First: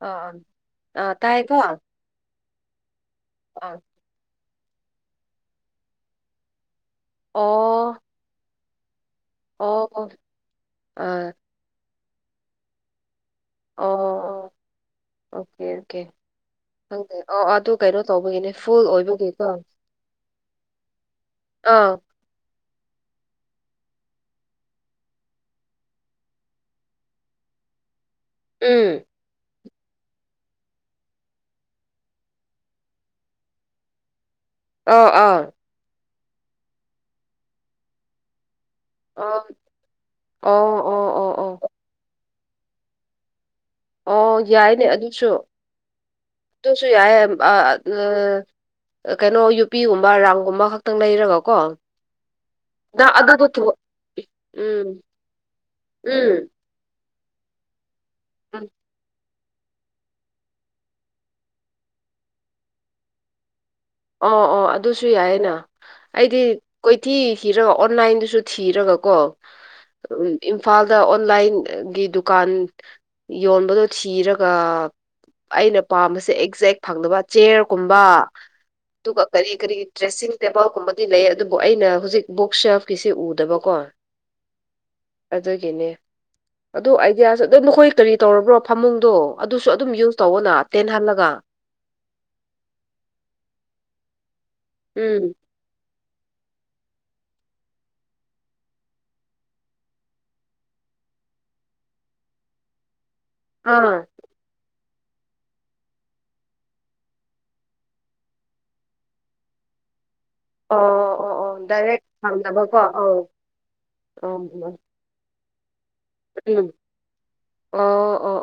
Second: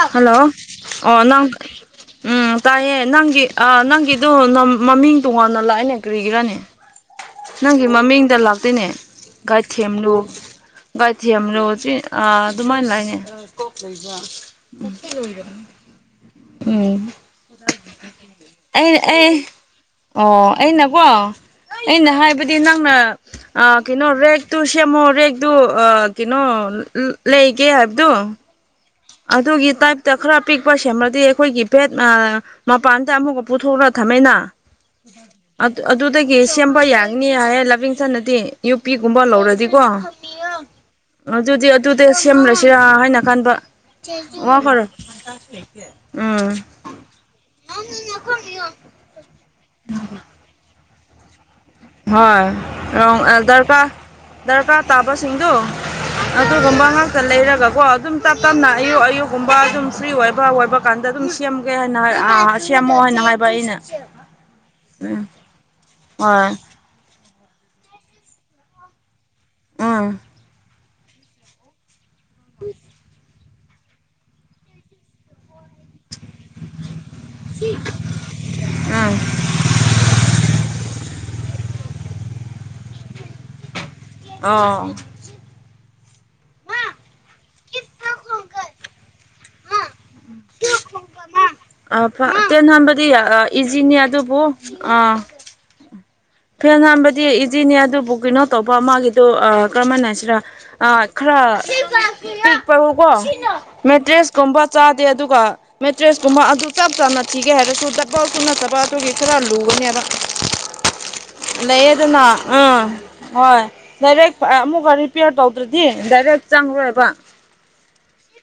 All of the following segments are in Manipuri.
ꯑꯥ ꯑꯥ ꯍꯜꯂꯣ ꯑꯥ ꯑꯣ ꯅꯪ ꯇꯥꯏꯀꯣ ꯑꯥ ꯎꯝ ꯇꯥꯏꯌꯦ ꯅꯪꯒꯤ ꯑ ꯅꯪꯒꯤꯗꯨ ꯃꯃꯤꯡ ꯇꯣꯉꯥꯟꯅ ꯂꯥꯛꯑꯦꯅꯦ ꯀ꯭ꯔꯤꯒꯤ꯭ꯔꯥꯅꯤ ꯅꯪꯒꯤ ꯑꯣ ꯃꯃꯤꯡꯗ ꯂꯥꯛꯇꯣꯏꯅꯦ ꯥꯏ ꯑꯣ ꯊꯦꯝꯂꯨ ꯒꯥꯏ ꯑꯥ ꯊꯦꯝꯂꯨ ꯆꯥ ꯑꯗꯨꯃꯥꯏꯅ ꯂꯩꯅꯦ ꯑꯣ ꯗ ꯑꯣ [unintelligible] ꯑꯣꯀꯦ ꯑꯣꯀꯦ [inaudible] ꯈꯪꯗꯦ ꯑꯣ ꯑꯗꯨ ꯀꯩꯅꯣ ꯇꯧꯕꯒꯤꯅꯦ ꯐꯨꯜ ꯑꯩ ꯑꯩ ꯑꯣꯏꯕꯒꯤꯀꯣ ꯑꯣ ꯑꯩꯅꯀꯣ ꯑꯥ ꯑꯩꯅ ꯍꯥꯏꯕꯗꯤ ꯅꯪꯅ ꯑ ꯀꯩꯅꯣ ꯔꯦꯛꯇꯨ ꯁꯦꯝꯃꯣ ꯔꯦꯛꯇꯨ ꯀꯩꯅꯣ ꯂꯩꯒꯦ ꯍꯥꯏꯕꯗꯨꯣ ꯎꯝ ꯑꯗꯨꯗꯒꯦ ꯇꯥꯏꯞꯇ ꯈꯔ ꯄꯤꯛꯄ ꯁꯦꯝꯃꯗꯤ ꯑꯩꯈꯣꯏꯒꯤ ꯦꯠ ꯃꯄꯥꯟꯗ ꯑꯃꯨꯛꯒ ꯄꯨꯊꯣꯛꯂꯒ ꯊꯝꯃꯩꯅ ꯑꯥ ꯑꯥ ꯑꯗꯨꯗꯒꯤ ꯁꯦꯝꯕ ꯌꯥꯅꯤ ꯍꯥꯏꯌꯦ ꯂꯕꯤꯡꯁꯅꯗꯤ ꯌꯨꯄꯤꯒꯨꯝꯕ ꯑꯣ ꯂꯧꯔꯗꯤꯀꯣ ꯑꯣ ꯑꯣ ꯑꯣ ꯑꯣ ꯑꯗꯨꯗꯤ ꯑꯗꯨꯗꯤ ꯁꯦꯝꯃ꯭ꯔꯁꯤꯔꯥ ꯍꯥꯏꯅ ꯈꯟꯕ ꯑꯣ ꯌꯥꯏꯅꯦ ꯐꯔꯦ ꯑꯗꯨꯁꯨ ꯎꯝ ꯑꯗꯨꯁꯨ ꯌꯥꯏꯌꯦ ꯑꯥ ꯑꯥ ꯀꯩꯅꯣ ꯌꯨꯄꯤꯒꯨꯝꯕ ꯔꯔꯥꯡꯝꯒꯨꯝꯕ ꯈꯛꯇꯪ ꯂꯩꯔꯒ ꯀꯣ ꯍꯣꯏ ꯅꯪ ꯑꯗꯨꯗꯣ ꯊꯨ ꯗꯔꯀꯥꯔ ꯗꯔꯀꯥꯔ ꯎꯝ ꯇꯥꯕꯁꯤꯡꯗꯨꯣ ꯎꯝ ꯑꯗꯨꯒꯨꯝꯕ ꯉꯥꯛꯇ ꯂꯩꯔꯒꯀꯣ ꯑꯗꯨꯝ ꯇꯞ ꯎꯝ ꯇꯞꯅ ꯑꯌꯨꯛ ꯑꯌꯨꯛ ꯒꯨꯝꯕ ꯑꯗꯨꯝ ꯐ꯭ꯔꯤ ꯑꯣꯏꯕ ꯑꯣꯏꯕ ꯀꯥꯟꯗ ꯑꯗꯨꯝ ꯁꯦꯝꯒꯦ ꯍꯥꯏꯅ ꯁꯦꯝꯃꯣ ꯍꯥꯏꯅ ꯍꯥꯏꯕ ꯑꯩꯅ ꯑꯣ ꯑꯣ ꯑꯗꯨꯁꯨ ꯎꯝ ꯌꯥꯏꯌꯦꯅ ꯑꯩꯗꯤ ꯍꯣꯏ ꯀꯣꯏꯊꯤ ꯊꯤꯔꯒ ꯑꯣꯟꯂꯥꯏꯟꯗꯨꯁꯨ ꯊꯤꯔꯒꯀꯣ ꯎꯝ ꯎ ꯏꯝꯐꯥꯜꯗ ꯑꯣꯟꯂꯥꯏꯟꯒꯤ ꯗꯨꯀꯥꯟ ꯌꯣꯟꯕꯗꯣ ꯊꯤꯔꯒ ꯑꯩꯅ ꯄꯥꯝꯕꯁꯦ ꯑꯦꯛꯖꯦꯛ ꯐꯪꯕ ꯆꯤꯌꯔꯒꯨꯝꯕ ꯑꯗꯨꯒ ꯀꯔꯤ ꯀꯔꯤ ꯗ꯭ꯔꯦꯁꯤꯡ ꯇꯦꯕꯜꯒꯨꯝꯕꯗꯤ ꯂꯩ ꯑꯗꯨꯕꯨ ꯑꯩꯅ ꯍꯧꯖꯤꯛ ꯕꯨꯛ ꯁꯦꯞꯀꯤꯁꯤꯦ ꯎꯗꯦ ꯑꯗꯨꯕꯀꯣ ꯎꯝ ꯑꯗꯨꯒꯤꯅꯦ ꯑꯗꯨ ꯑꯥꯏꯗꯤꯌꯥꯁꯨ ꯅꯈꯣꯏ ꯀꯔꯤ ꯇꯧꯔꯕ꯭ꯔꯣ ꯐꯃꯨꯡꯗꯣ ꯑꯗꯨꯁꯨ ꯑꯗꯨꯝ ꯌꯨꯁ ꯇꯧꯋꯣꯅ ꯇꯦꯟꯍꯜꯂꯒ ꯑꯥ ꯇꯦꯟ ꯍꯥꯟꯕꯗꯤ ꯏꯖꯤꯅꯤ ꯑꯗꯨꯕꯨ ꯑꯥ ꯎꯝ [inaudible] ꯐꯦꯟ ꯍꯥꯟꯕꯗꯤ ꯏꯖꯤꯅꯦ ꯑꯗꯨꯕꯨ ꯀꯩꯅꯣ ꯇꯧꯕ ꯃꯥꯒꯤꯗꯨ ꯀꯔꯝꯕꯅ ꯍꯥꯏꯁꯤꯔꯥ ꯈꯔ ꯀꯣ ꯑꯥ ꯃꯦꯇ꯭ꯔꯦꯁ ꯀ [inaudible] ꯆꯥꯗꯦ ꯑꯗꯨꯒ ꯃꯦꯇ꯭ꯔꯦꯁ ꯀꯨꯝꯕ ꯑꯗꯨ ꯆꯞ ꯆꯥꯅ ꯊꯤꯒꯦ ꯍꯥꯏꯔꯁꯨ ꯗꯕꯒꯨꯝ ꯅꯠꯇꯕ ꯑꯗꯨꯒꯤ ꯈꯔ ꯂꯨꯒ ꯑꯗꯨꯗ ꯑꯥ [inaudible] ꯂꯩꯌꯦꯗꯅ ꯎꯝ ꯍꯣꯏ ꯗꯥꯏꯔꯦꯛ ꯎꯝ ꯑꯃꯨꯛꯀ ꯔꯤꯄꯤꯌꯔ ꯇꯧ ꯗꯥꯏꯔꯦꯦꯛ ꯎꯝ ꯆꯪꯂꯦꯕ ꯑꯣ ꯑꯣ [inaudible]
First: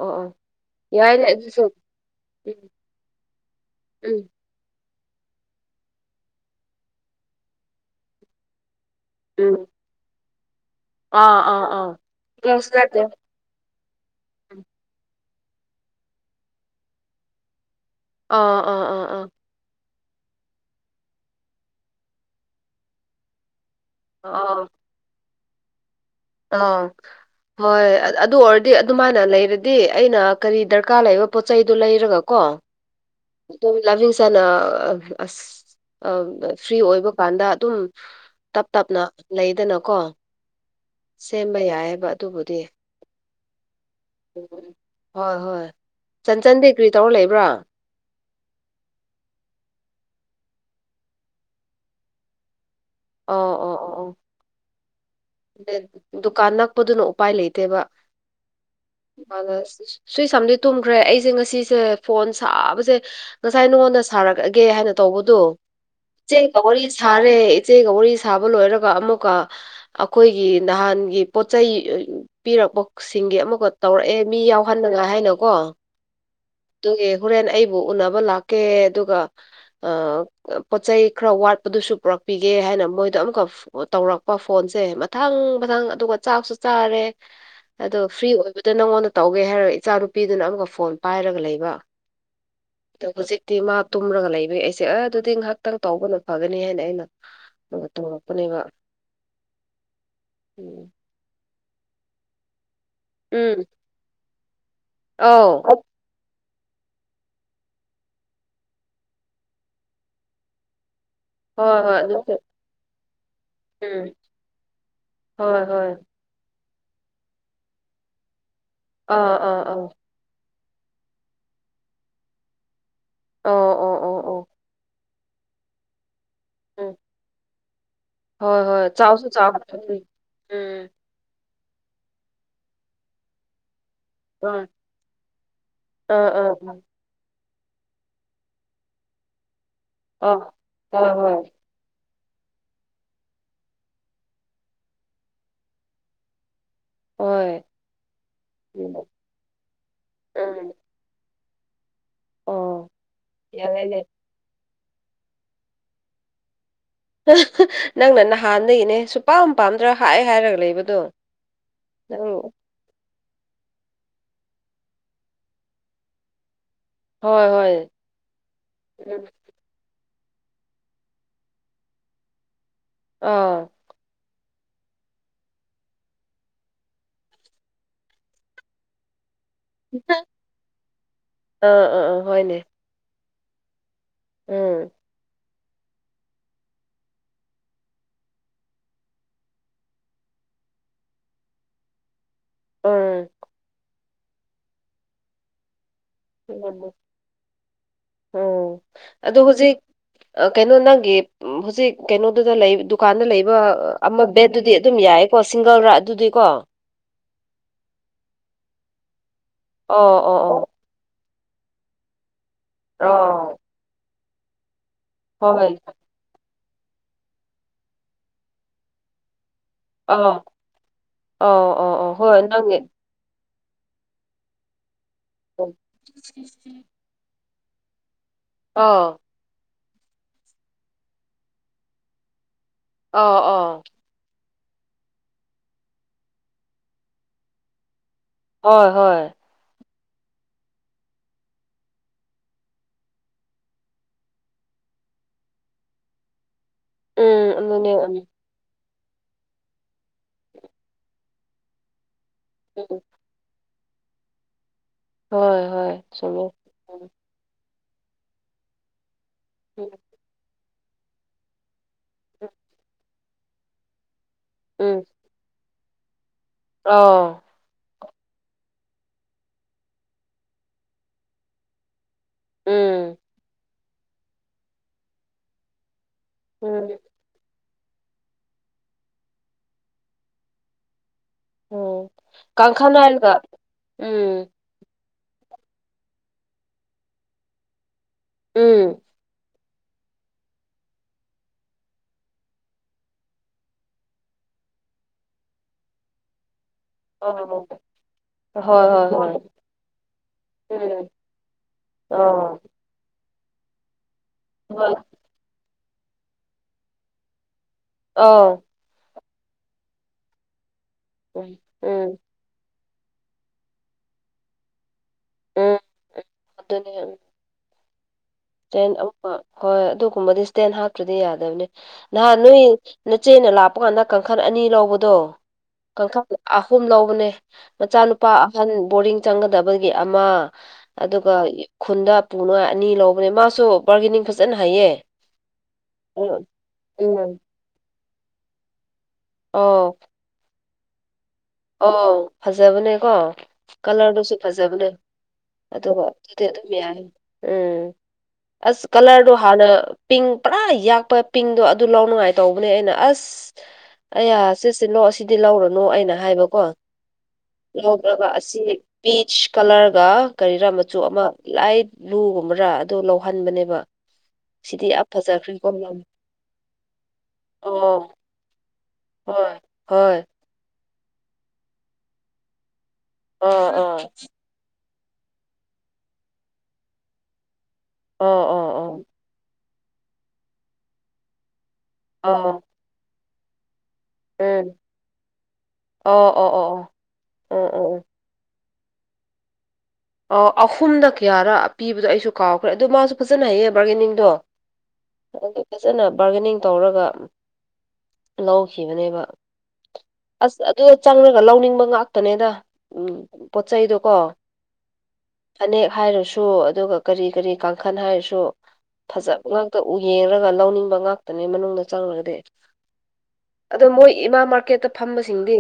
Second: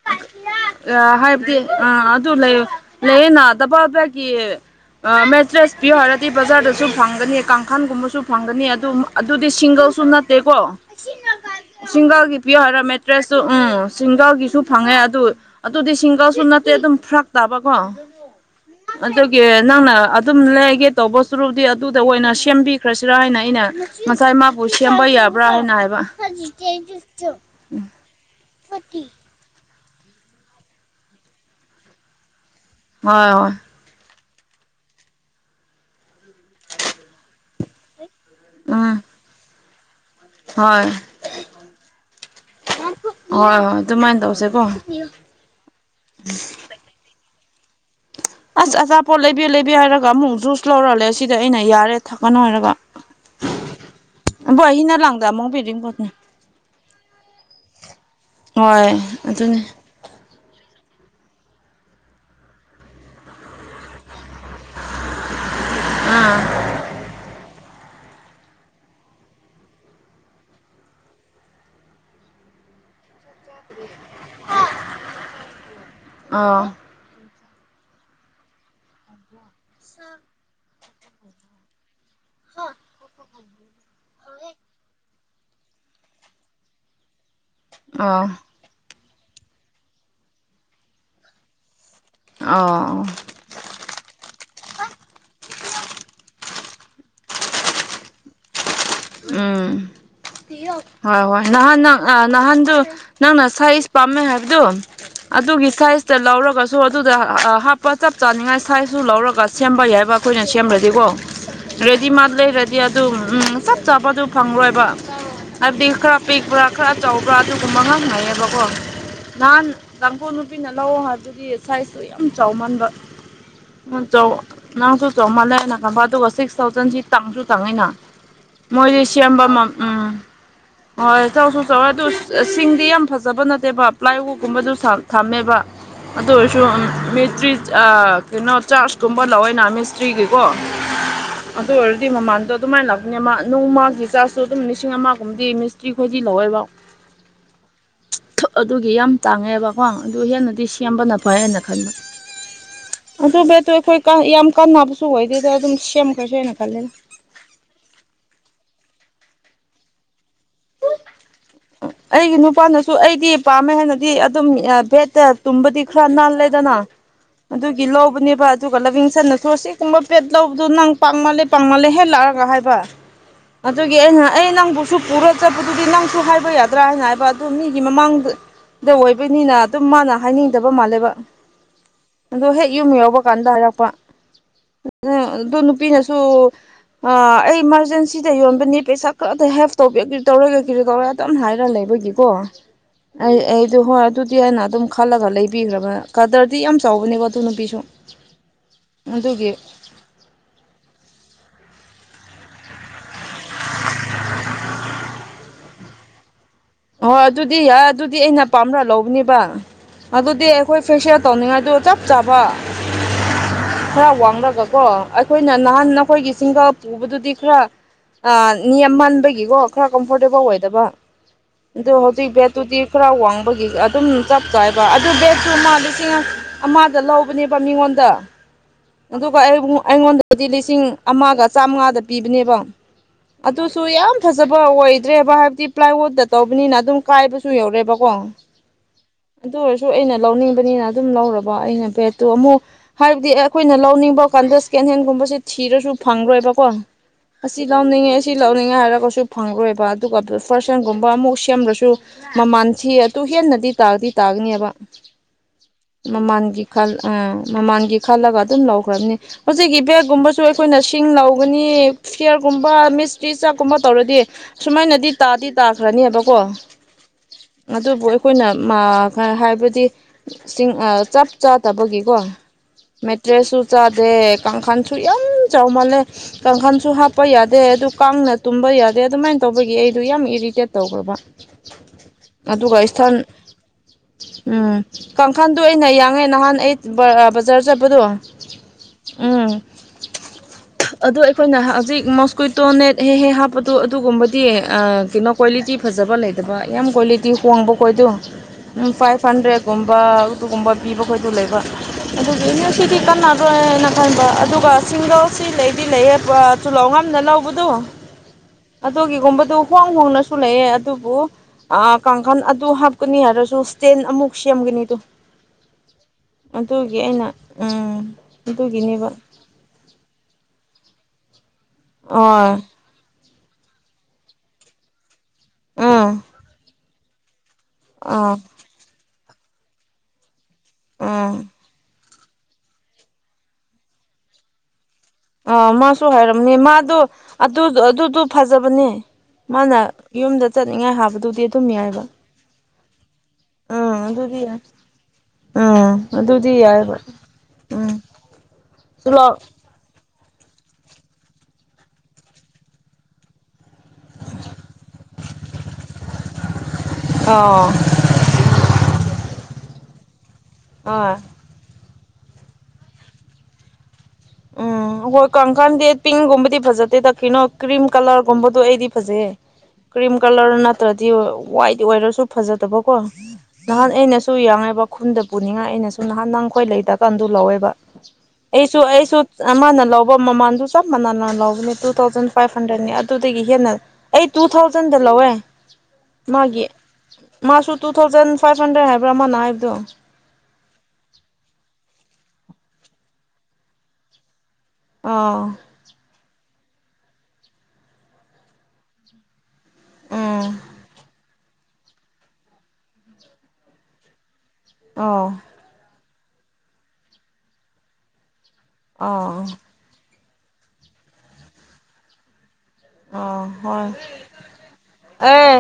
ꯌꯥꯏꯅꯦ ꯍꯥꯏꯕꯗꯤ ꯑꯗꯨꯁꯨ ꯑ ꯑꯗꯨ ꯂꯩ ꯎꯝ ꯂꯩꯌꯦꯅ ꯎꯝ ꯗꯕꯄꯥꯒꯤ ꯃꯦꯠ ꯗ꯭ꯔꯦꯁ ꯄꯤꯌꯨ ꯍꯥꯏꯔꯗꯤ ꯕꯖꯥꯔꯗꯁꯨ ꯐꯪꯒꯅꯤ ꯀꯥꯡꯈꯥꯟꯒꯨꯝꯕꯁꯨ ꯐꯪꯒꯅꯤ ꯑꯗꯨꯝ ꯑꯗꯨꯗꯤ ꯎꯝ ꯁꯤꯡꯒꯜꯁꯨ ꯅꯠꯇꯦꯀꯣ ꯑꯥ ꯑꯥ ꯑꯥ ꯁꯤꯡꯒꯥꯜꯒꯤ ꯄꯤꯌꯨ ꯀ꯭ꯂꯣꯁ ꯍꯥꯏꯔ ꯅꯠꯇꯦ ꯃꯦꯠꯇ꯭ꯔꯁꯨ ꯎꯝ ꯑꯥ ꯁꯤꯡꯒꯜꯒꯤꯁꯨ ꯐꯪꯉꯦ ꯑꯗꯨ ꯑꯗꯨꯗꯤ ꯁꯤꯡꯒꯜꯁꯨ ꯅꯠꯇꯦ ꯑꯗꯨꯝ ꯐꯔꯛ ꯇꯥꯕ ꯀꯣ ꯑꯥ ꯑꯥ ꯑꯥ ꯑꯗꯨꯒꯤ ꯅꯪꯅ ꯑꯗꯨꯝ ꯂꯩꯒꯦ ꯇꯧꯕ ꯁꯨꯔꯨꯕꯨꯗꯤ ꯑꯗꯨꯗ ꯑꯣꯏꯅ ꯁꯦꯝꯕꯤꯈ꯭ꯔꯁꯤꯔꯥ ꯍꯥꯏꯅ ꯑꯩꯅ ꯉꯁꯥꯏ ꯃꯥꯕꯨ ꯑꯥ ꯁꯦꯝꯕ ꯌꯥꯕ꯭ꯔꯥ ꯍꯥꯏꯅ ꯍꯥꯏꯕ ꯑꯥ ꯍꯣꯏ ꯑꯗꯨ ꯑꯣꯏꯔꯗꯤ ꯑꯗꯨꯃꯥꯏꯅ ꯂꯩꯔꯗꯤ ꯗꯤ ꯑꯩꯅ ꯀꯔꯤ ꯗꯔꯀꯥꯔ ꯂꯩꯕ ꯄꯣꯠ ꯆꯩꯗꯨꯣ ꯂꯩꯔꯒ ꯀꯣ ꯍꯣꯏ ꯆꯅ ꯑꯁ ꯐ꯭ꯔꯤ ꯑꯣꯏꯕ ꯀꯥꯟꯗ ꯑꯗꯨꯝ ꯇꯞ ꯎꯝ ꯇꯞꯅ ꯂꯩꯗꯅꯀꯣ ꯍꯣꯏ ꯁꯦꯝꯕ ꯌꯥꯏꯑꯕ ꯑꯗꯨꯕꯨꯗꯤ ꯍꯣꯏ ꯍꯣꯏ ꯑꯗꯨꯃꯥꯏꯅ ꯇꯧꯁꯦꯀꯣ ꯍꯣꯏ ꯍꯣꯏ ꯆꯟꯆꯟ ꯗ ꯀ꯭ꯔꯤ ꯇꯧꯔ ꯂꯩꯕ꯭ꯔꯣ [unintelligible] ꯑꯁ ꯑꯆꯥꯄꯣꯠ ꯂꯩꯕꯦ ꯂꯩꯕꯦ ꯍꯥꯏꯔꯒ ꯑꯃꯨꯛ ꯖꯨꯁ ꯂꯧꯔꯛꯜꯂꯦ ꯁꯤꯗ ꯑꯩꯅ ꯌꯥꯔꯦ ꯊꯛꯀꯅ ꯍꯥꯏꯔꯒ ꯑꯣ ꯑꯣ ꯑꯣ ꯑꯣ ꯑꯕꯣꯛ ꯑꯍꯤꯡꯅ ꯂꯥꯡꯗ ꯑꯃꯨꯛ ꯕꯤꯗꯤꯡ ꯄꯣꯠꯅꯤ ꯗꯨꯀꯥꯟ ꯅꯛꯄꯗꯨꯅ ꯎꯄꯥꯏ ꯂꯩꯇꯦꯕ ꯍꯣꯏ ꯑꯗ ꯑꯗꯨꯅꯤ ꯁꯨꯏ ꯁꯝꯗꯤ ꯇꯨꯝꯈ꯭ꯔꯦ ꯑꯩꯁꯦ ꯉꯁꯤꯁꯦ ꯐꯣꯟ ꯁꯥꯕꯁꯦ ꯉꯁꯥꯏ ꯅꯉꯣꯟꯗ ꯁꯥꯔꯛꯑꯒꯦ ꯍꯥꯏꯅ ꯇꯧꯕꯗꯣ ꯏꯆꯦꯒ ꯑꯥ ꯋꯥꯔꯤ ꯁꯥꯔꯦ ꯏꯆꯦꯒ ꯋꯥꯔꯤ ꯁꯥꯕ ꯂꯣꯏꯔꯒ ꯑꯃꯨꯛꯀ ꯑꯩꯈꯣꯏꯒꯤ ꯅꯍꯥꯟꯒꯤ ꯄꯣꯠ ꯆꯩ ꯄꯤꯔꯛ ꯄꯁꯤꯡꯒꯤ ꯑꯃꯈ ꯇꯧꯔꯛꯑꯦ ꯃꯤ ꯌꯥꯎꯍꯟꯅꯉꯥꯏ ꯍꯥꯏꯅꯀꯣ ꯑꯥ ꯑꯗꯨꯅꯍꯨꯔꯦꯟꯅ ꯑꯩ ꯕꯨ ꯎꯅꯕ ꯂꯥꯛꯀꯦ ꯑꯗꯨꯒ ꯄꯣꯠ ꯆꯩꯩ ꯈꯔ ꯋꯥꯠꯄꯗꯨꯁꯨꯛ ꯄꯤꯒꯦ ꯍꯥꯏꯅ ꯃꯣꯏꯗꯣ ꯑꯃꯨꯛꯀ ꯇꯧꯔꯛꯄ ꯐꯣꯟꯁꯦ ꯃꯊꯪ ꯃꯊꯪ ꯑꯗꯨꯒ ꯆꯥꯛꯁꯨ ꯆꯥꯔꯦ ꯑꯗꯣ ꯑꯥ ꯐ꯭ꯔꯤ ꯑꯣꯏꯕꯗ ꯅꯪꯉꯣꯟꯗ ꯇꯧꯒꯦ ꯍꯥꯏꯔꯒ ꯏꯆꯥꯅꯨꯄꯤꯗꯨꯅ ꯑꯃꯛꯀ ꯐꯣꯟ ꯄꯥꯏꯔꯒ ꯂꯩꯕ ꯑꯗ ꯑꯥ ꯍꯧꯖꯤꯛꯇꯤ ꯃꯥ ꯇꯨꯝꯔꯒ ꯂꯩꯕ ꯑꯩꯁꯦ ꯑ ꯑꯗꯨꯗꯤ ꯉꯥꯏꯍꯥꯛ ꯈꯤꯇꯪ ꯇꯥꯎꯧꯕꯅ ꯐꯒꯅꯤ ꯍꯥꯏꯅ ꯑꯩꯅ ꯇꯣꯡꯉꯛꯄꯅꯦꯕ ꯎꯝ ꯍꯣꯏ ꯍꯣꯏ ꯅꯍꯥꯟ ꯅꯍꯥꯟꯗꯨ ꯅꯪꯅ ꯎꯝ ꯁꯥꯏꯖ ꯄꯥꯝꯃꯦ ꯍꯥꯏꯕꯗꯣ ꯑꯧ ꯑꯗꯨꯒꯤ ꯁꯥꯏꯖꯇ ꯂꯧꯔꯒ ꯁꯣ ꯑꯗꯨꯗ ꯍꯥꯞꯄ ꯆꯞ ꯆꯥꯅꯤꯡꯉꯥꯏ ꯁꯥꯏꯖꯁꯨ ꯂꯧꯔꯒ ꯁꯦꯝꯕ ꯌꯥ ꯍꯥꯏꯕ ꯑꯩꯈꯣꯏꯅ ꯁꯦꯝꯂꯗꯤꯀꯣ ꯍꯣꯏ ꯍꯣꯏ ꯔꯦꯗꯤ ꯃꯥ ꯑꯗꯨꯁꯨ ꯂꯩ ꯔꯦꯗꯤ ꯑꯗꯨ ꯎꯝ ꯆꯥꯕꯗꯨ ꯐꯪꯂꯪꯂꯣꯏꯕ ꯍꯣꯏ ꯍꯥꯏꯕꯗꯤ ꯍꯣꯏ ꯈꯔ ꯄꯤꯛꯄ꯭ꯔꯥ ꯈꯔ ꯆꯥꯎꯕ꯭ꯔꯥ ꯑꯗꯨꯒꯨꯝꯕ ꯉꯥꯡꯅꯩꯌꯦꯕꯀꯣ ꯑꯥ ꯑꯥ ꯅꯍꯥꯟ ꯑꯥ ꯑꯣ ꯇꯥꯡꯒꯣꯜ ꯅꯨꯄꯤꯅ ꯂꯧꯑꯣ ꯍꯥꯏꯕꯗꯨꯗꯤ ꯁꯥꯏꯖꯇ ꯌꯥꯝ ꯆꯥꯎꯃꯟꯕ ꯑꯣ ꯑꯣ ꯆ ꯑꯣ ꯅꯁꯨ ꯆꯧꯃ ꯂꯅꯥꯀ ꯁꯤꯁ ꯊꯥꯎꯖꯟ ꯎꯝ ꯆꯤ ꯆꯉꯥꯏꯅ ꯍꯣꯏ ꯍꯣꯏ ꯃꯣꯏꯗꯤ ꯆꯥꯎꯁꯨ ꯁꯦꯝꯕ ꯆꯥꯎ ꯑꯃ ꯎꯝ ꯎꯝ ꯍꯣꯏꯧ ꯑꯗꯨ ꯁꯤꯡꯗꯤ ꯌꯥꯝ ꯐꯖꯕ ꯅꯠꯇꯦꯕ ꯎꯝ ꯑꯥ ꯄ꯭ꯂꯥꯏꯋꯨꯛꯀꯨꯝꯕꯗꯨ ꯊꯝꯃꯦꯕ ꯑꯗꯨ ꯑꯥ ꯑꯣꯏꯔꯁꯨ ꯃꯦꯇ꯭ꯔꯤ ꯀꯩꯅꯣ ꯆꯥꯔꯖꯀꯨꯝꯕ ꯂꯧꯋꯏ ꯅꯍ ꯑꯥ ꯑ ꯃꯤꯁꯇ꯭ꯔꯤꯒꯤꯀꯣ ꯍꯣꯏ ꯍꯣꯏ ꯑꯗꯨ ꯑꯣꯏꯔ ꯑꯗꯨ ꯃꯃꯥꯟꯗꯣ ꯑꯗꯨꯃꯥꯏꯅ ꯂꯥꯛꯄꯅꯦ ꯃꯥ ꯅꯣꯡ ꯃꯥꯒꯤ ꯆꯥꯔꯖꯁꯨ ꯑꯗꯨꯝ ꯂꯤꯁꯤꯡ ꯑꯃꯒꯨꯝꯕꯗꯤ ꯃꯤꯁꯇ꯭ꯔꯤ ꯈꯣꯏꯗꯤ ꯂꯧꯋꯦꯕ ꯍꯣꯏ ꯑꯗꯨꯒꯤ ꯌꯥꯝ ꯇꯥꯡꯉꯦꯕꯀꯣ ꯑꯗꯨ ꯍꯦꯟꯅꯗꯤ ꯎꯝ ꯁꯦꯝꯕ ꯅꯠꯇꯕ ꯐꯅ ꯈꯟꯕ ꯑꯣ ꯑꯗꯨꯕꯨ ꯌꯥꯔꯦꯅꯦ ꯑꯩꯈꯣꯏ ꯌꯥꯝ ꯀꯥꯟꯕꯨ ꯄꯨꯨꯨꯡꯒꯣꯏꯗꯤꯗ ꯑꯗꯨꯝꯃ ꯁꯦꯝꯃꯃꯦꯥꯏ ꯌꯥ ꯌꯦꯅꯥꯜꯂ ꯍꯥꯟꯅꯗꯒꯤꯅꯦ ꯁꯨ ꯄꯥꯝ ꯄꯥꯝꯗ꯭ꯔꯥ ꯍꯥꯏ ꯍꯥꯏꯔꯒ ꯂꯩꯕꯗꯣ ꯑꯩꯒꯤ ꯅꯪ ꯅꯨꯄꯥꯅꯁꯨ ꯑꯩꯗꯤ ꯄꯥꯝꯃꯦ ꯍꯥꯏꯅꯗꯤ ꯑꯗꯨꯝ ꯕꯦꯗꯠꯇ ꯇꯨꯝꯕꯗꯤ ꯈꯔ ꯅꯥꯜꯂꯦꯗꯅ ꯍꯣꯏ ꯑꯗꯨꯒꯤ ꯍꯣꯏ ꯂꯧꯕꯅꯦꯕ ꯑꯗꯨꯒ ꯎꯝ ꯂꯕꯤꯡꯁꯟꯅꯁꯨ ꯑꯁꯤꯒꯨꯝꯕ ꯄꯦꯠ ꯂꯧꯕꯗꯨꯣ ꯅꯪ ꯄꯥꯡꯃꯜꯂꯦ ꯄꯥꯡꯃꯜꯂꯦ ꯍꯦꯛ ꯂꯥꯛꯑꯒ ꯍꯥꯏꯕ ꯑꯥ ꯑꯗꯨꯒꯤ ꯑꯩꯅ ꯑꯩ ꯅꯪꯕꯨꯁꯨ ꯄꯨꯔ ꯆꯠꯄꯗꯨꯗꯤ ꯅꯪꯁꯨ ꯍꯥꯏꯕ ꯌꯥꯗ꯭ꯔꯥ ꯍꯥꯏꯅ ꯍꯥꯏꯕ ꯑꯗꯨ ꯃꯤꯒꯤ ꯃꯃꯥꯡꯗ ꯑꯣꯏꯕ ꯑꯗꯨꯣꯏꯅꯤꯅ ꯑꯗꯨꯝ ꯃꯥꯅ ꯍꯥꯏꯅꯤꯡꯗꯕ ꯃꯥꯜꯂꯦꯕ ꯑꯥ ꯑꯥ ꯑꯥ ꯑꯣ ꯍꯣꯏꯅꯦ ꯍꯦꯛ ꯌꯨꯝ ꯌꯥꯎꯕ ꯀꯥꯟꯗ ꯍꯥꯏꯔꯛꯄ ꯎꯝ ꯑꯗꯨ ꯅꯨꯄꯤꯅꯁꯨ ꯑ ꯑꯩ ꯏꯃꯥꯔꯖꯦꯟꯁꯤꯗ ꯌꯣꯟꯕꯅꯤ ꯄꯩꯁꯥ ꯀꯔꯗ ꯍꯦꯞ ꯇꯧꯕꯤ ꯇꯧꯔꯦꯒꯦ ꯀꯔꯤ ꯇꯧꯔꯦ ꯑꯗꯨꯝ ꯍꯥꯏꯔꯒ ꯂꯩꯕꯒꯤꯀꯣ ꯎꯝ ꯑꯩ ꯑꯩꯗꯤ ꯍꯣꯏ ꯑꯗꯨꯗꯤ ꯑꯩꯅ ꯑꯗꯨꯝ ꯈꯜꯂꯒ ꯂꯩꯕꯤꯈ꯭ꯔꯕ ꯀꯗꯔꯗꯤ ꯌꯥꯝ ꯆꯥꯎꯕꯅꯦꯀꯣ ꯑꯗꯨ ꯅꯨꯄꯤꯁꯨ ꯎꯝ ꯑꯗꯣ ꯑꯗꯨꯒꯤ ꯍꯧꯖꯤꯛ ꯑ ꯀꯩꯅꯣ ꯑꯣ ꯅꯒꯤ ꯎꯝ ꯍꯧꯖꯤꯛ ꯀꯩꯅꯣꯗꯨꯗ ꯂꯩ ꯗꯨꯀꯥꯟꯗ ꯂꯩꯕ ꯑꯃ ꯕꯦꯗꯠꯇꯨꯗꯤ ꯑꯗꯨꯝ ꯌꯥꯏꯀꯣ ꯁꯤꯡꯒꯜꯔꯥ ꯑꯗꯨꯗꯤꯀꯣ ꯍꯣꯏ ꯑꯗꯨꯗꯤ ꯌꯥꯔꯦ ꯑꯗꯨꯗꯤ ꯑꯩꯅ ꯄꯥꯝꯅ ꯂꯧꯕꯅꯦꯕ ꯑꯣ ꯑꯗꯨꯗꯤ ꯑꯣ ꯑꯩꯈꯣꯏ ꯐꯦꯁꯤꯌꯦꯜ ꯇꯧꯅꯤꯡꯉꯥꯏꯗ ꯆꯞ ꯆꯥꯕ ꯑ [unintelligible] [inaudible] ꯈꯔ ꯋꯥꯡꯡꯂꯒ ꯀꯣ ꯑꯩꯈꯣꯏꯅ ꯅꯍꯥꯟ ꯅꯈꯣꯏꯒꯤ ꯁꯤꯡꯒꯥ ꯄꯨꯕꯗꯨꯗꯤ ꯈꯔ ꯅꯤꯃꯟꯕꯒꯤꯀꯣ ꯈꯔ ꯑꯥ ꯀꯝꯐꯣꯔꯇꯦꯕꯜ ꯑꯣꯏꯗꯕ ꯑꯧ ꯑꯗꯣ ꯑꯧ ꯑꯧ ꯍꯧꯖꯤꯛ ꯍꯣꯏ ꯅꯪꯒꯤ ꯕꯦꯠꯇꯨꯗꯤ ꯈꯔ ꯋꯥꯡꯕꯒꯤ ꯑꯗꯨꯝ ꯆꯞ ꯆꯥꯥꯏꯕ ꯑꯗꯨ ꯕꯦꯒꯁꯨ ꯑꯃ ꯂꯤꯁꯤꯡ ꯑꯃꯗ ꯂꯧꯕꯅꯦꯕ ꯃꯤꯉꯣꯟꯗ ꯑꯥ ꯑꯗꯨꯒ ꯑꯩ ꯑꯩꯉꯣꯟꯗꯗꯤ ꯂꯤꯁꯤꯡ ꯑꯃꯒ ꯆꯥꯝꯃꯉꯥꯗ ꯄꯤꯕꯅꯦꯕ ꯑꯥ ꯑꯗꯨꯁꯨ ꯑꯥ ꯌꯥꯝ ꯐꯖꯩ ꯐꯖꯕ ꯑꯣꯏꯗ꯭ꯔꯦꯕ ꯍꯥꯏꯕꯗꯤ ꯄ꯭ꯂꯥꯏꯋꯣꯠꯇ ꯇꯧꯕꯅꯤꯅ ꯑꯗꯨꯝ ꯀꯥꯏꯕꯁꯨ ꯌꯧꯔꯦꯕꯀꯣ ꯍꯣꯏ ꯍꯣꯏ [unintelligible] [inaudible] ꯁꯨ ꯑꯩꯅ ꯂꯧꯅꯤꯡꯕꯅꯤꯅ ꯑꯗꯨꯝ ꯂꯧꯔꯕ ꯑꯩꯅ ꯕꯦꯗꯠꯇꯨ ꯑꯃꯨꯛ ꯍꯥꯏꯕꯗꯤ ꯑꯩꯈꯣꯏꯅ ꯂꯧꯅꯤꯡꯕ ꯀꯥꯟꯗ ꯀꯟꯍꯦꯟꯒꯨꯝꯕꯁꯦ ꯊꯤꯔꯁꯨ ꯐꯪꯉꯣꯏꯕꯀꯣ ꯎꯝ ꯑꯁꯤ ꯑꯗꯨꯅꯦ ꯂꯧꯅꯤꯡꯉꯦ ꯎꯝ ꯑꯁꯤ ꯂꯧꯅꯤꯡꯉꯦ ꯍꯥꯏꯔꯒꯁꯨ ꯐꯪꯉꯣꯏꯕ ꯑꯗꯨꯒ ꯐꯥꯔꯁ ꯨꯝꯕ ꯑꯃꯨꯛ ꯁꯦꯝꯂꯁꯨ ꯃꯃꯥꯟꯁꯤ ꯎꯝ ꯑꯗꯨ ꯍꯦꯟꯅꯗꯤ ꯇꯥꯗꯤ ꯇꯥꯒꯅꯦꯕ ꯍꯣꯏ ꯍꯣꯏ ꯆꯨꯝꯃꯦ ꯃꯃꯥꯟꯖꯤ ꯈꯂ ꯎꯝ ꯑ ꯃꯃꯥꯟ ꯒꯤ ꯈꯜꯂꯒ ꯑꯗꯨꯝ ꯂꯧꯈ꯭ꯔꯕꯅꯤ ꯍꯧꯖꯤꯛꯀꯤ ꯕꯦꯒꯒꯨꯝꯕꯁꯨ ꯑꯩꯈꯣꯏꯅ ꯁꯤꯡ ꯂꯧꯒꯅꯤ ꯐꯤꯌꯔꯒꯨꯝꯕ ꯃꯤꯁꯇ꯭ꯔꯤ ꯆꯥꯛꯀꯨꯝꯕ ꯇꯧꯔꯗꯤ ꯎꯝ ꯁꯨꯃꯥꯏꯅꯗꯤ ꯇꯥꯗꯤ ꯇꯥꯈ꯭ꯔꯅꯦꯕ ꯀꯣ ꯑꯥ ꯑꯗꯨ ꯑꯗꯨ ꯑꯩꯈꯣꯏꯅ ꯍꯥꯏꯕꯗꯤ ꯆꯤꯡ ꯆꯞ ꯆꯥꯗꯕꯒꯤꯀꯣ ꯎꯝ ꯃꯦꯇ꯭ꯔꯦꯁꯨꯨꯇꯥꯗꯦ ꯀꯥꯡꯈꯥꯟꯁꯨ ꯌꯥꯝ ꯆꯥꯎꯃꯜꯂꯦ ꯀꯥꯡꯈꯜꯁꯨ ꯎꯝ ꯍꯥꯞꯄ ꯌꯥꯗꯦ ꯑꯗꯨ ꯀꯥꯡꯅ ꯇꯨꯝꯕ ꯌꯥꯗꯦ ꯑꯗꯨꯃꯥꯏꯅ ꯇꯧꯕꯒꯤ ꯑꯩꯗ ꯌꯥꯝ ꯏꯔꯤ ꯏꯁꯇꯦꯠ ꯇꯧꯈ꯭ꯔꯕ ꯎꯝ ꯑꯗꯨꯒ ꯀꯥꯡꯈꯟ ꯏꯁꯊꯜ ꯍꯥꯏꯔꯒ ꯎꯝ ꯀꯥꯡꯈꯜꯗꯣ ꯑꯩꯅ ꯌꯥꯡꯉꯦ ꯅꯍꯥꯟ ꯑꯩ ꯕꯖꯥꯔ ꯆꯠꯄꯗꯣ ꯎꯝ [inaudible] ꯎꯝ ꯑꯗꯣ ꯑꯩꯈꯣꯏꯅ ꯍꯧꯖꯤꯛ ꯃꯣꯁꯀ꯭ꯇꯣ ꯅꯦꯠ ꯍꯦꯛ ꯍꯦꯛ ꯍꯥꯞꯄꯗꯣ ꯑꯗꯨꯒꯨꯝꯕꯗꯤ ꯀꯩꯅꯣ ꯀ꯭ꯋꯥꯂꯤꯇꯤ ꯐꯖꯕ ꯂꯩꯗꯕ ꯌꯥꯝ ꯀ꯭ꯋꯥꯂꯤꯇꯤ ꯑꯣ ꯍꯣꯡꯕ ꯀꯣꯏꯗꯣ ꯍꯣꯏ ꯎꯝ ꯍꯣꯏ ꯐꯥꯏꯚ ꯍꯣꯏ ꯍꯟꯗ꯭ꯔꯦꯠꯀꯨꯝꯕ ꯑꯗꯨꯒꯨꯝꯕ ꯎꯝ ꯄꯤꯕꯈꯣꯏ ꯑꯗꯨ ꯂꯩꯕ ꯑꯥ ꯑꯗꯨꯒꯤ ꯁꯤꯗꯤ ꯀꯅꯥ ꯇꯅ ꯈꯟꯕ ꯑꯗꯨꯒ ꯍꯣꯏ ꯆꯁꯤꯡꯗꯣ ꯁꯤ ꯂꯩꯗꯤ ꯂꯩꯌꯦꯦ ꯇꯨꯜꯍꯥꯎ ꯉꯝꯅ ꯂꯧꯕꯗꯣ ꯑꯥ ꯑꯗꯨꯒꯤꯒꯨꯝꯕꯗ ꯍꯣꯡ ꯍꯣꯡꯅꯁꯨ ꯂꯩꯑꯦ ꯑꯗꯨꯕꯨ ꯎꯝ ꯎꯝ ꯀꯥꯡꯈꯜ ꯑꯗꯨ ꯍꯥꯞꯀꯅꯤ ꯍꯥꯏꯔꯁꯨ ꯁꯇꯦꯟ ꯑꯃꯨꯛ ꯁꯦꯝꯒꯅꯤ ꯑꯗꯨ ꯎꯝ ꯑꯗꯨꯒꯤ ꯑꯩꯅ ꯎꯝ ꯦꯟ ꯑꯗꯨꯒꯤꯅꯦꯕ ꯑꯃ ꯍꯣꯏ ꯑꯗꯨꯒꯨꯝꯕꯗꯤ ꯏꯁꯇꯦꯟ ꯍꯥꯞꯇ꯭ꯔꯗꯤ ꯌꯥꯗꯕꯅꯤ ꯅꯍꯥꯟ ꯍꯣꯏ ꯅꯣꯏ ꯏꯆꯦꯅ ꯂꯥꯛꯄ ꯀꯥꯟꯗ ꯀꯥꯡꯈꯜ ꯑꯅꯤ ꯂꯧꯕꯗꯣ ꯎꯝ ꯀꯥꯡꯈꯜ ꯑꯍꯨꯝ ꯂꯧꯕꯅꯦ ꯃꯆꯥꯅꯨꯄꯥ ꯑꯥ ꯑꯍꯟ ꯕꯣꯔꯗꯤꯡ ꯆꯪꯒꯗꯕꯒꯤ ꯑꯃ ꯑꯗꯨꯒ ꯎꯝ ꯈꯨꯟꯗ ꯄꯨꯅ ꯑꯅꯤ ꯂꯧꯕꯅꯦ ꯃꯥꯁꯨ ꯕꯥꯔꯒꯦꯅꯤꯡ ꯐꯖꯅ ꯍꯥꯏꯌꯦ ꯑꯥ ꯃꯥꯁꯨ ꯍꯥꯏꯔꯝꯅꯦ ꯃꯥꯗꯣ ꯑꯗꯨꯗꯣ ꯐꯖꯕꯅꯦ ꯃꯥꯅ ꯌꯨꯝꯗ ꯆꯠꯅꯤꯡꯉꯥꯏ ꯍꯥꯏꯕꯗꯨꯗꯤ ꯑꯗꯨꯝ ꯌꯥꯏꯕ ꯑꯣ ꯐꯖꯕꯅꯦꯀꯣ ꯎꯝ ꯀꯂꯔꯗꯨꯁꯨ ꯑꯗꯨꯗꯤ ꯌꯥꯏ ꯐꯖꯕꯅꯦ ꯎꯝ ꯑꯗꯨꯒ ꯑꯗꯨꯗꯤ ꯑꯗꯨꯝ ꯌꯥꯏꯕ ꯌꯥꯏ ꯎꯝ ꯑꯁ ꯀꯂꯔꯗꯣ ꯁꯤꯂꯣꯡ ꯍꯥꯟꯅ ꯄꯤꯡ ꯄꯨꯔꯥ ꯌꯥꯛꯄ ꯄꯤꯡꯗꯣ ꯑꯗꯨ ꯂꯧꯥꯎꯅꯉꯥꯏ ꯇꯧꯕꯅꯦ ꯑꯩꯅ ꯑꯁ ꯑꯌꯥ ꯁꯤꯠꯁꯤꯠꯂꯣ ꯑꯁꯤꯗꯤ ꯂꯧꯔꯨꯅꯨ ꯑꯩꯅ ꯍꯥꯏꯕꯀꯣ ꯑꯥ ꯂꯧꯗ꯭ꯔꯒ ꯑꯁꯤ ꯄꯤꯆ ꯀꯂꯔꯒ ꯀꯔꯤꯔꯥ ꯃꯆꯨ ꯑꯥ ꯑꯃ ꯂꯥꯏ ꯂꯨꯒꯨꯝꯕꯔꯥ ꯑꯗꯨ ꯂꯧꯍꯟꯕꯅꯦꯕ ꯁꯤꯗꯤ ꯎꯝ ꯌꯥꯝ ꯍꯣꯏ ꯐꯖꯈ꯭ꯔꯦꯀꯣ ꯀꯥꯡꯈꯥꯟꯗꯤ ꯌꯥꯝ ꯄꯤꯡꯒꯨꯝꯕꯗꯤ ꯐꯖꯗꯦ ꯇꯈꯤꯔꯤꯅꯣ ꯀ꯭ꯔꯤꯝ ꯑꯣ ꯀꯂꯔꯒꯨꯝꯕꯗꯣ ꯑꯩꯗꯤ ꯐꯖꯩ ꯍꯣꯏ ꯀ꯭ꯔꯤꯝ ꯍꯣꯏ ꯀꯂꯔ ꯅꯠꯇ꯭ꯔꯗꯤ ꯋꯥꯏꯠ ꯑꯣꯏꯔꯁꯨ ꯐꯖꯗꯕ ꯀꯣ ꯑꯣ ꯅꯍꯥꯟ ꯑꯣ ꯑꯩꯅꯁꯨ ꯌꯥꯡꯉꯦꯕ ꯈꯨꯟꯗ ꯄꯨꯅꯤꯡꯉꯥꯏ ꯑꯩꯅꯁꯨ ꯅꯍꯥꯟ ꯅꯪꯈꯣꯏ ꯂꯩꯗꯀꯥꯟꯗ ꯂꯧꯋꯦꯕ ꯑꯣ ꯑꯩꯁꯨ ꯑꯣ ꯑꯩꯁꯨ ꯑꯃꯅ ꯂꯧꯕ ꯃꯃꯥꯟꯗꯨ ꯆꯞ ꯃꯥꯟꯅꯅ ꯂꯒꯅꯤ ꯇꯨ ꯊꯥꯎꯖꯟ ꯑꯣ ꯐꯥꯏꯚ ꯑꯣ ꯍꯟꯗ꯭ꯔꯦꯠꯅꯦ ꯑꯗꯨꯗꯒꯤ ꯍꯦꯟꯅ ꯑꯩ ꯇꯨ ꯎꯝ ꯊꯥꯎꯖꯟꯗ ꯂꯧꯋꯦ ꯑꯣ ꯑꯣ ꯃꯥꯒꯤ ꯑꯣ ꯑꯣ ꯑꯣ ꯃꯥꯁꯨ ꯇꯨ ꯑꯣ ꯊꯥꯎꯖꯟ ꯐꯥꯏꯚ ꯗ ꯍꯥꯏꯕ꯭ꯔ ꯑꯃ ꯅꯥꯏꯕꯗꯣ ꯑ ꯑꯍꯨꯝꯗ ꯀꯌꯥꯔ ꯄꯤꯕꯗꯣ ꯑꯩꯁꯨ ꯀꯥꯎꯈ꯭ꯔꯦ ꯑꯗꯣ ꯃꯥꯁꯨ ꯐꯖꯅ ꯍꯥꯏꯌꯦ ꯕꯥꯔꯒꯦꯅꯤꯡꯗꯣ ꯑꯥ ꯑꯗꯨ ꯐꯖꯅ ꯕꯥꯔꯒꯦꯅꯤꯡ ꯇꯧꯔꯒ ꯂꯧꯈꯤꯕꯅꯦꯕ ꯎꯝ ꯑꯁ ꯑꯗꯨ ꯆꯥꯡꯂ ꯂꯧꯅꯤꯡꯕ ꯉꯥꯛꯇꯅꯦꯗ ꯎꯝ ꯄꯣꯠ ꯆꯩꯗꯣ ꯀꯣ ꯑꯥ ꯐꯅꯦꯛ ꯍꯥꯏꯔꯁꯨ ꯑꯗꯨꯒ ꯀꯔꯤ ꯀꯔꯤ ꯀꯥꯡꯈꯜ ꯍꯥꯏꯔꯁꯨ ꯑꯥ ꯐꯖꯕ ꯉꯥꯛꯇ ꯎ ꯌꯦꯡꯔꯒ ꯂꯧꯅꯤꯡꯕ ꯉꯥꯛꯇꯅꯦ ꯃꯅꯨꯡꯗ ꯆꯪꯉꯒꯗꯤ ꯑꯣ ꯑꯗ ꯃꯣꯏ ꯏꯃꯥ ꯃꯥꯔꯀꯦꯠꯇ ꯑꯦ ꯐꯝꯕꯁꯤꯡꯗꯤ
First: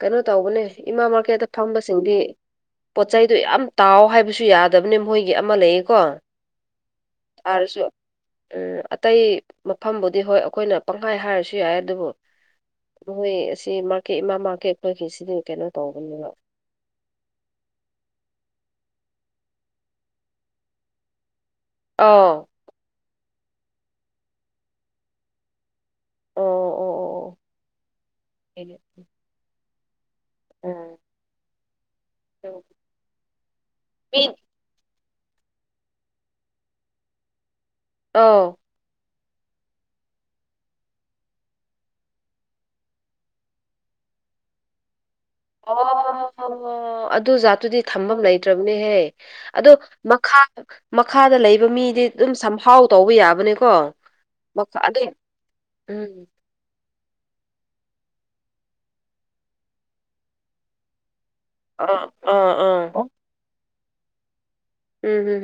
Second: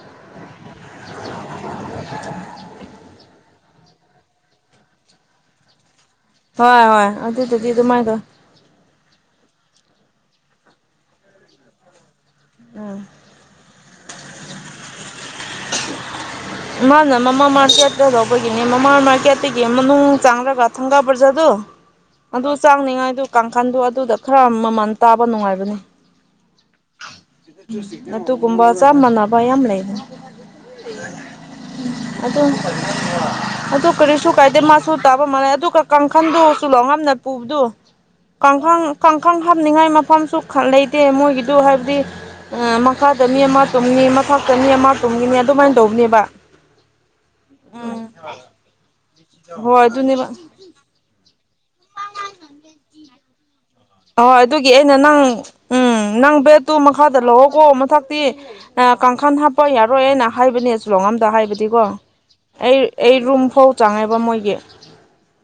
ꯀꯩꯅꯣ ꯇꯧꯕꯅꯦ ꯏꯃꯥ ꯃꯥꯔꯀꯦꯠꯇ ꯐꯪꯝꯕꯁꯤꯡꯗꯤ ꯑꯇꯩꯗꯣ ꯌꯥꯝ ꯇꯥꯎ ꯍꯥꯏꯕꯁꯨ ꯌꯥꯗꯕꯅꯦ ꯃꯣꯏꯒꯤ ꯑꯃ ꯂꯩꯌꯦꯀꯣ ꯍꯣꯏ ꯍꯣꯏ ꯑꯗꯨ ꯇꯗꯤ ꯇꯥꯔꯁꯨ ꯑꯗꯨꯃꯥꯏꯗ ꯎꯝ ꯑꯇꯩ ꯃꯐꯝꯕꯨꯗꯤ ꯍꯣꯏ ꯑꯩꯈꯣꯏꯅ ꯄꯪꯈꯥꯏ ꯍꯥꯏꯔꯁꯨ ꯌꯥꯏ ꯑꯗꯨꯕꯨ ꯎꯝ ꯃꯣꯏ ꯑꯁꯤ ꯃꯥꯔꯀꯦꯠ ꯏꯃꯥ ꯃꯥꯔꯀꯦꯠ ꯐꯒꯤꯁꯤꯗꯤ ꯀꯩꯅꯣ ꯇꯧꯕꯅꯤ ꯃꯥꯅ ꯃꯃꯥ ꯃꯥꯔꯀꯦꯠꯇ ꯂꯧꯕꯒꯤꯅꯤ ꯃꯃꯥ ꯃꯥꯔꯀꯦꯠꯇꯒꯤ ꯃꯅꯨꯡ ꯆꯥꯡꯔꯒ ꯊꯪꯒꯥ ꯕ꯭ꯔꯖꯥꯗꯨꯣ ꯑꯥꯎ ꯑꯗꯨ ꯆꯥꯡꯅꯤꯉꯥꯏꯗꯨ ꯀꯥꯡꯈꯟꯗꯣ ꯑꯗꯨꯗ ꯈꯔ ꯃꯃꯜ ꯇꯥꯕ ꯅꯨꯡꯉꯥꯏꯕꯅꯦ ꯑꯗꯨꯒꯨꯝꯕ ꯆꯞ ꯃꯥꯟꯅꯕ ꯌꯥꯝ ꯂꯩꯅꯦ ꯎꯝ ꯑ ꯇꯨ ꯀꯔꯤ ꯃꯤ ꯁꯨꯀꯥꯏꯗꯦ ꯃꯥꯁ ꯁꯨ ꯇꯥꯕ ꯃꯥꯜꯂꯩ ꯑꯗꯨꯒ ꯀꯥꯡꯈꯜꯗꯨ ꯆꯨꯂꯣꯉꯝꯅ ꯄꯨꯕꯗꯨ ꯑꯧ ꯀꯥꯡꯈꯜ ꯀꯥꯡꯈꯪ ꯍꯥꯞꯅꯤꯡꯉꯥꯏ ꯃꯐꯝꯁꯨ ꯂꯩꯇꯦ ꯃꯣꯏꯒꯤꯗꯨ ꯍꯥꯏꯕꯗꯤ ꯃꯈꯥꯗ ꯃꯤ ꯑꯃ ꯇꯨꯝ ꯃꯥ ꯆꯅꯤ ꯑꯃ ꯇꯨꯡꯒꯤ ꯑꯣ ꯍ ꯍ ꯑꯗꯨ ꯖꯥꯠꯇꯨꯗꯤ ꯎꯝ ꯊꯝꯐꯝ ꯂꯩꯇ꯭ꯔꯕꯅꯦꯍꯦ ꯑꯗꯣ ꯍꯣꯏ ꯑꯗꯨꯅꯦꯕ ꯃꯈꯥ ꯃꯈꯥꯗ ꯂꯩꯕ ꯃꯤꯗꯤ ꯑꯗꯨꯝ ꯁꯝꯍꯥꯎ ꯇꯧꯕ ꯌꯥꯕꯅꯦ ꯍꯣꯏ ꯑꯗꯨꯒꯤ ꯑꯩꯅ ꯅꯪ ꯎꯝ ꯅꯪ ꯕꯦꯠꯇꯨ ꯃꯈꯥꯗ ꯂꯑꯣꯣꯀꯣ ꯃꯊꯛꯇꯤ ꯀꯥꯡꯈꯜ ꯍꯥꯞꯄ ꯌꯥꯔꯣꯏ ꯍꯥꯏꯅ ꯍꯥꯏꯕꯅꯦ ꯆꯨꯂꯣ ꯑꯝꯗ ꯍꯥꯏꯕ ꯍꯥꯏꯗꯤꯀꯣ ꯑꯥ ꯑꯥ ꯑꯩ ꯑꯥ ꯑꯩ ꯔꯨꯝ ꯐꯥꯎ ꯆꯪꯉꯦꯕ ꯃꯣꯏꯒꯤ ꯎꯝ ꯍꯝ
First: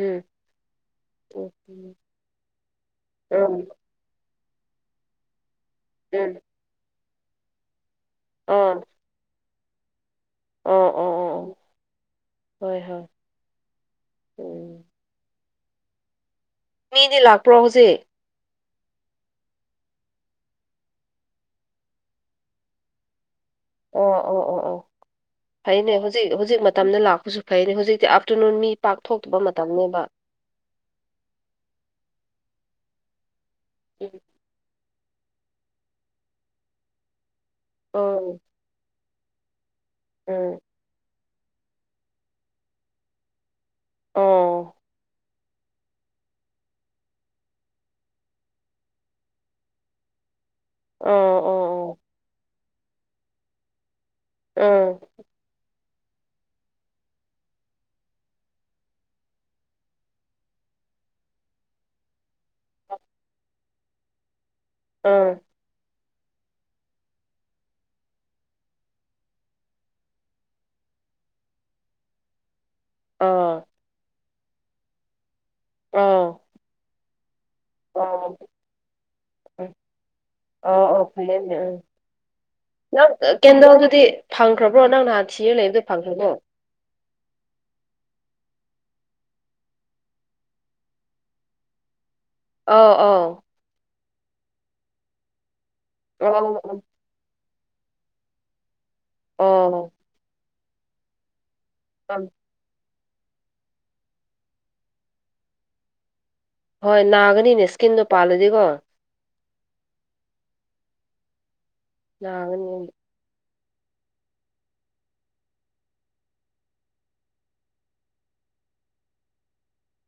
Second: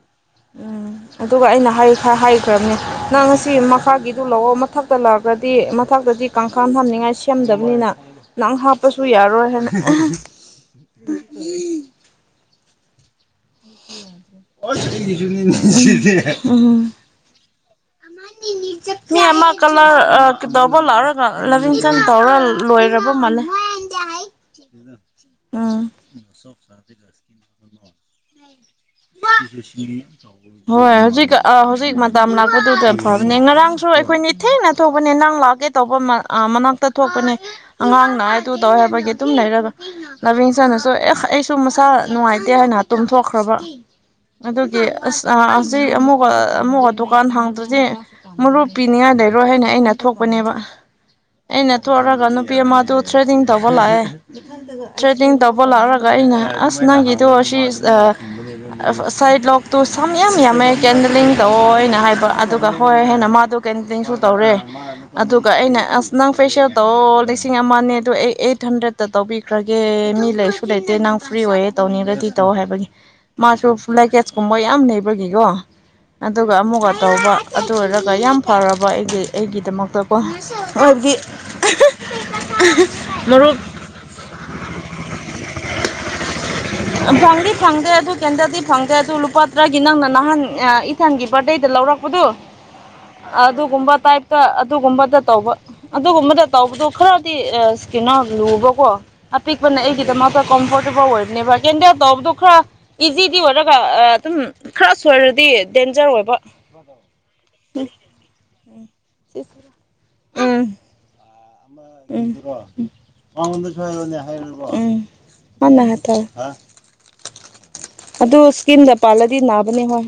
ꯎꯝ ꯑꯗꯨꯒ ꯑꯩꯅ ꯍꯥꯏ ꯍꯥꯏꯈ꯭ꯔꯕꯅꯤ ꯑꯥꯡꯁꯤ ꯍꯝ ꯃꯈꯥꯒꯤꯗꯨ ꯂꯥꯛꯑꯣ ꯃꯊꯛꯇ ꯂꯥꯛꯑꯒꯗꯤ ꯃꯊꯛꯇꯗꯤ ꯎꯝ ꯎꯝ ꯎꯝ ꯀꯥꯡꯪꯈꯥꯝ ꯊꯝꯅꯤꯡꯉꯥꯏ ꯁꯦꯝꯗꯕꯅꯤꯅ ꯅꯪ ꯑꯥ ꯍꯥꯞꯄꯁꯨ ꯌꯥꯔꯣꯏ ꯍꯥꯏꯅ ꯑꯣ ꯑꯣ ꯑꯣ ꯍꯣꯏ ꯍꯣꯏ ꯎꯝ [inaudible] ꯃꯤꯗꯤ ꯂꯥꯛꯄ꯭ꯔꯣ ꯍꯧꯖꯤꯛ ꯃꯤ ꯑꯃ ꯀꯂꯔ ꯇꯧꯕ ꯂꯥꯎꯔꯒ ꯂꯚꯤꯡꯇꯟ ꯇꯧꯔꯒ ꯂꯣꯏꯔꯕ ꯃꯥꯂ ꯑꯣ ꯑꯣ ꯑꯣ ꯑꯣ ꯎꯝ ꯐꯩꯅꯦ ꯍꯧꯖꯤꯛ ꯍꯧꯖꯤꯛ ꯃꯇꯝꯗ ꯂꯥꯛꯄꯁꯨ ꯐ ꯍꯧꯖꯤꯛꯇꯤꯐꯇꯔꯅꯨꯟ ꯃꯤ ꯄꯥꯛ ꯊꯣꯛꯇꯕ ꯃꯇꯝꯅꯦꯕ ꯍꯣꯏ ꯍꯧꯖꯤꯛ ꯍꯧꯖꯤꯛ ꯃꯇꯝ ꯂꯅꯥꯀ ꯐ ꯑ ꯉꯔꯥꯡꯁꯨ ꯎꯝ ꯑꯩꯈꯣꯏꯅꯤ ꯊꯦꯡꯅ ꯊꯣꯛꯄꯅꯦ ꯅꯪ ꯂꯥꯛꯑꯒꯦ ꯇꯧꯕ ꯃꯅꯥꯛꯇ ꯊꯣꯛꯄꯅꯦ ꯑꯉꯥꯡ ꯑꯣ ꯅꯉꯥꯏꯗꯨ ꯇꯧ ꯍꯥꯏꯕꯒꯤ ꯑꯗꯨꯝ ꯂꯩꯔꯒ ꯎꯝ ꯂꯚꯦꯟꯁꯅꯁꯨ ꯑꯦꯁ ꯑꯩ ꯁꯨꯝ ꯃꯁꯥ ꯅꯨꯡꯉꯥꯏꯇꯦ ꯍꯥꯏꯅ ꯇꯨꯝꯊꯣꯛꯈ꯭ꯔꯕ ꯑꯣ ꯑꯗꯨꯒꯤ ꯑꯁ ꯑꯁꯤ ꯑꯃꯨꯒ ꯑꯃꯨꯛꯒ ꯗꯨꯀꯥꯟ ꯍꯥꯡꯗ꯭ꯔꯗꯤꯦ ꯃꯔꯨꯞ ꯄꯤꯅꯤꯡꯉꯥꯏ ꯂꯩꯔꯣꯏ ꯍꯥꯏꯅ ꯑꯩꯅ ꯊꯣꯛꯄꯅꯦꯕ ꯑꯣ ꯑꯦꯩꯅ ꯇꯨ ꯑꯣ ꯑꯣꯔꯗꯔꯒ ꯅꯨꯄꯤꯤꯃ ꯇ ꯊ꯭ꯔꯦꯗꯤꯡ ꯊꯧꯕ ꯂꯥꯛꯑꯦ ꯑꯣ ꯊ꯭ꯔꯦꯗꯤꯡ ꯇꯧꯕ ꯂꯥꯛꯔꯒ ꯑꯩꯅ ꯑꯁ ꯅꯪꯒꯤꯗꯣ ꯑꯁꯤ ꯁꯥꯏꯠ ꯂꯣꯛꯇꯨ ꯁꯝ ꯌꯥꯝ ꯌꯥꯝꯃꯦ ꯀꯦꯟꯗꯂꯤꯡ ꯇꯧꯑꯣꯅ ꯍꯥꯏꯕ ꯑꯗꯨꯒ ꯍꯣꯏ ꯍꯦꯅ ꯃꯥꯗꯨ ꯀꯇꯤꯡꯁꯨ ꯇꯧꯔꯦ ꯑꯥ ꯑꯗꯨꯒ ꯑꯩꯅ ꯑꯁ ꯅꯪ ꯐꯦꯁꯤꯌꯦꯜꯗꯣ ꯂꯤꯁꯤꯡ ꯑꯃꯅꯦ ꯑꯗꯣ ꯑꯩ ꯑꯩꯠ ꯍꯟꯗ꯭ꯔꯦꯗꯠꯇ ꯇꯧꯕꯤꯈ꯭ꯔꯒꯦ ꯃꯤ ꯂꯩꯁꯨ ꯂꯩꯇꯦ ꯅꯪ ꯪ ꯐ꯭ꯔꯤ ꯑꯣꯏꯌꯦ ꯇꯧꯅꯤꯒꯗꯤ ꯇꯧ ꯍꯥꯏꯕꯒꯤ ꯑꯥ ꯃꯥꯁꯨ ꯂꯦꯀꯦꯁꯀꯨꯝꯕ ꯌꯥꯝ ꯅꯕꯒꯤꯀꯣ ꯑꯥ ꯑꯥ ꯑꯗꯨꯒ ꯑꯃꯨꯛꯒ ꯇꯧꯕ ꯑꯗꯨ ꯑꯣꯏꯔꯒ ꯌꯥꯝ ꯑꯥ ꯐꯔꯕ ꯑꯩꯒꯤ ꯑꯩꯒꯤꯗꯃꯛꯇꯀꯣ ꯑꯥ ꯑꯥ ꯍꯥꯏꯗꯤ ꯐꯩꯌꯦꯅꯦ ꯅꯪ ꯀꯦꯟꯗꯜꯗꯨꯗꯤ ꯐꯪꯈ꯭ꯔꯕ꯭ꯔꯣ ꯅꯪ ꯅꯍꯥꯟ ꯊꯤꯔ ꯂꯩꯕꯗꯨ ꯐꯪꯈ꯭ꯔꯕꯣ ꯐꯪꯂꯤ ꯐꯪꯗꯦ ꯑꯗꯨ ꯀꯦꯟꯗꯜꯗꯤ ꯐꯪꯗ꯭ꯔꯦ ꯑꯗꯨ ꯂꯨꯄꯥ ꯇꯔꯥꯒꯤ ꯅꯪꯅ ꯅꯍꯥꯟ ꯏꯁꯊꯟꯒꯤ ꯕꯥꯔꯗꯦꯗ ꯂꯧꯔꯛ ꯑꯗꯨ ꯑꯧ ꯑꯧ ꯑꯗꯨꯒꯨꯝꯕ ꯇꯥꯏꯞꯇ ꯑꯗꯨꯒꯨꯝꯕꯗ ꯇꯧꯕ ꯑꯗꯨꯒꯨꯝꯕꯗ ꯑꯧ ꯇꯧꯕꯗ ꯈꯔꯗꯤ ꯀꯩꯅꯣ ꯂꯨꯕꯀꯣ ꯑꯄꯤꯛꯄꯅ ꯑꯧ ꯑꯩꯒꯤꯗꯃꯛꯇ ꯄꯔꫭꯔꯇꯨꯒꯜ ꯑꯣꯏꯕꯅꯦꯕ ꯀ ꯑꯣ ꯇꯞꯗꯨ ꯈꯔꯥ ꯏꯖꯤꯗꯤ ꯑꯣꯏꯔꯒ ꯑꯗꯨꯝ ꯈꯔ ꯁꯣꯏꯔꯗꯤ ꯗꯦꯟꯖꯔ ꯑꯣꯏꯕ ꯍꯣꯏ ꯅꯥꯒꯅꯤꯅꯦ ꯏꯁꯀꯤꯟꯗꯣ ꯄꯥꯜꯂꯗꯤꯀꯣ ꯎꯝ ꯎꯝ ꯅꯥꯒꯅꯤ ꯎ ꯎꯅ ꯍꯥ ꯑꯗꯨ ꯁꯀꯤꯝꯗ ꯄꯥꯜꯂꯗꯤ ꯅꯥꯕꯅꯦ ꯍꯣꯏ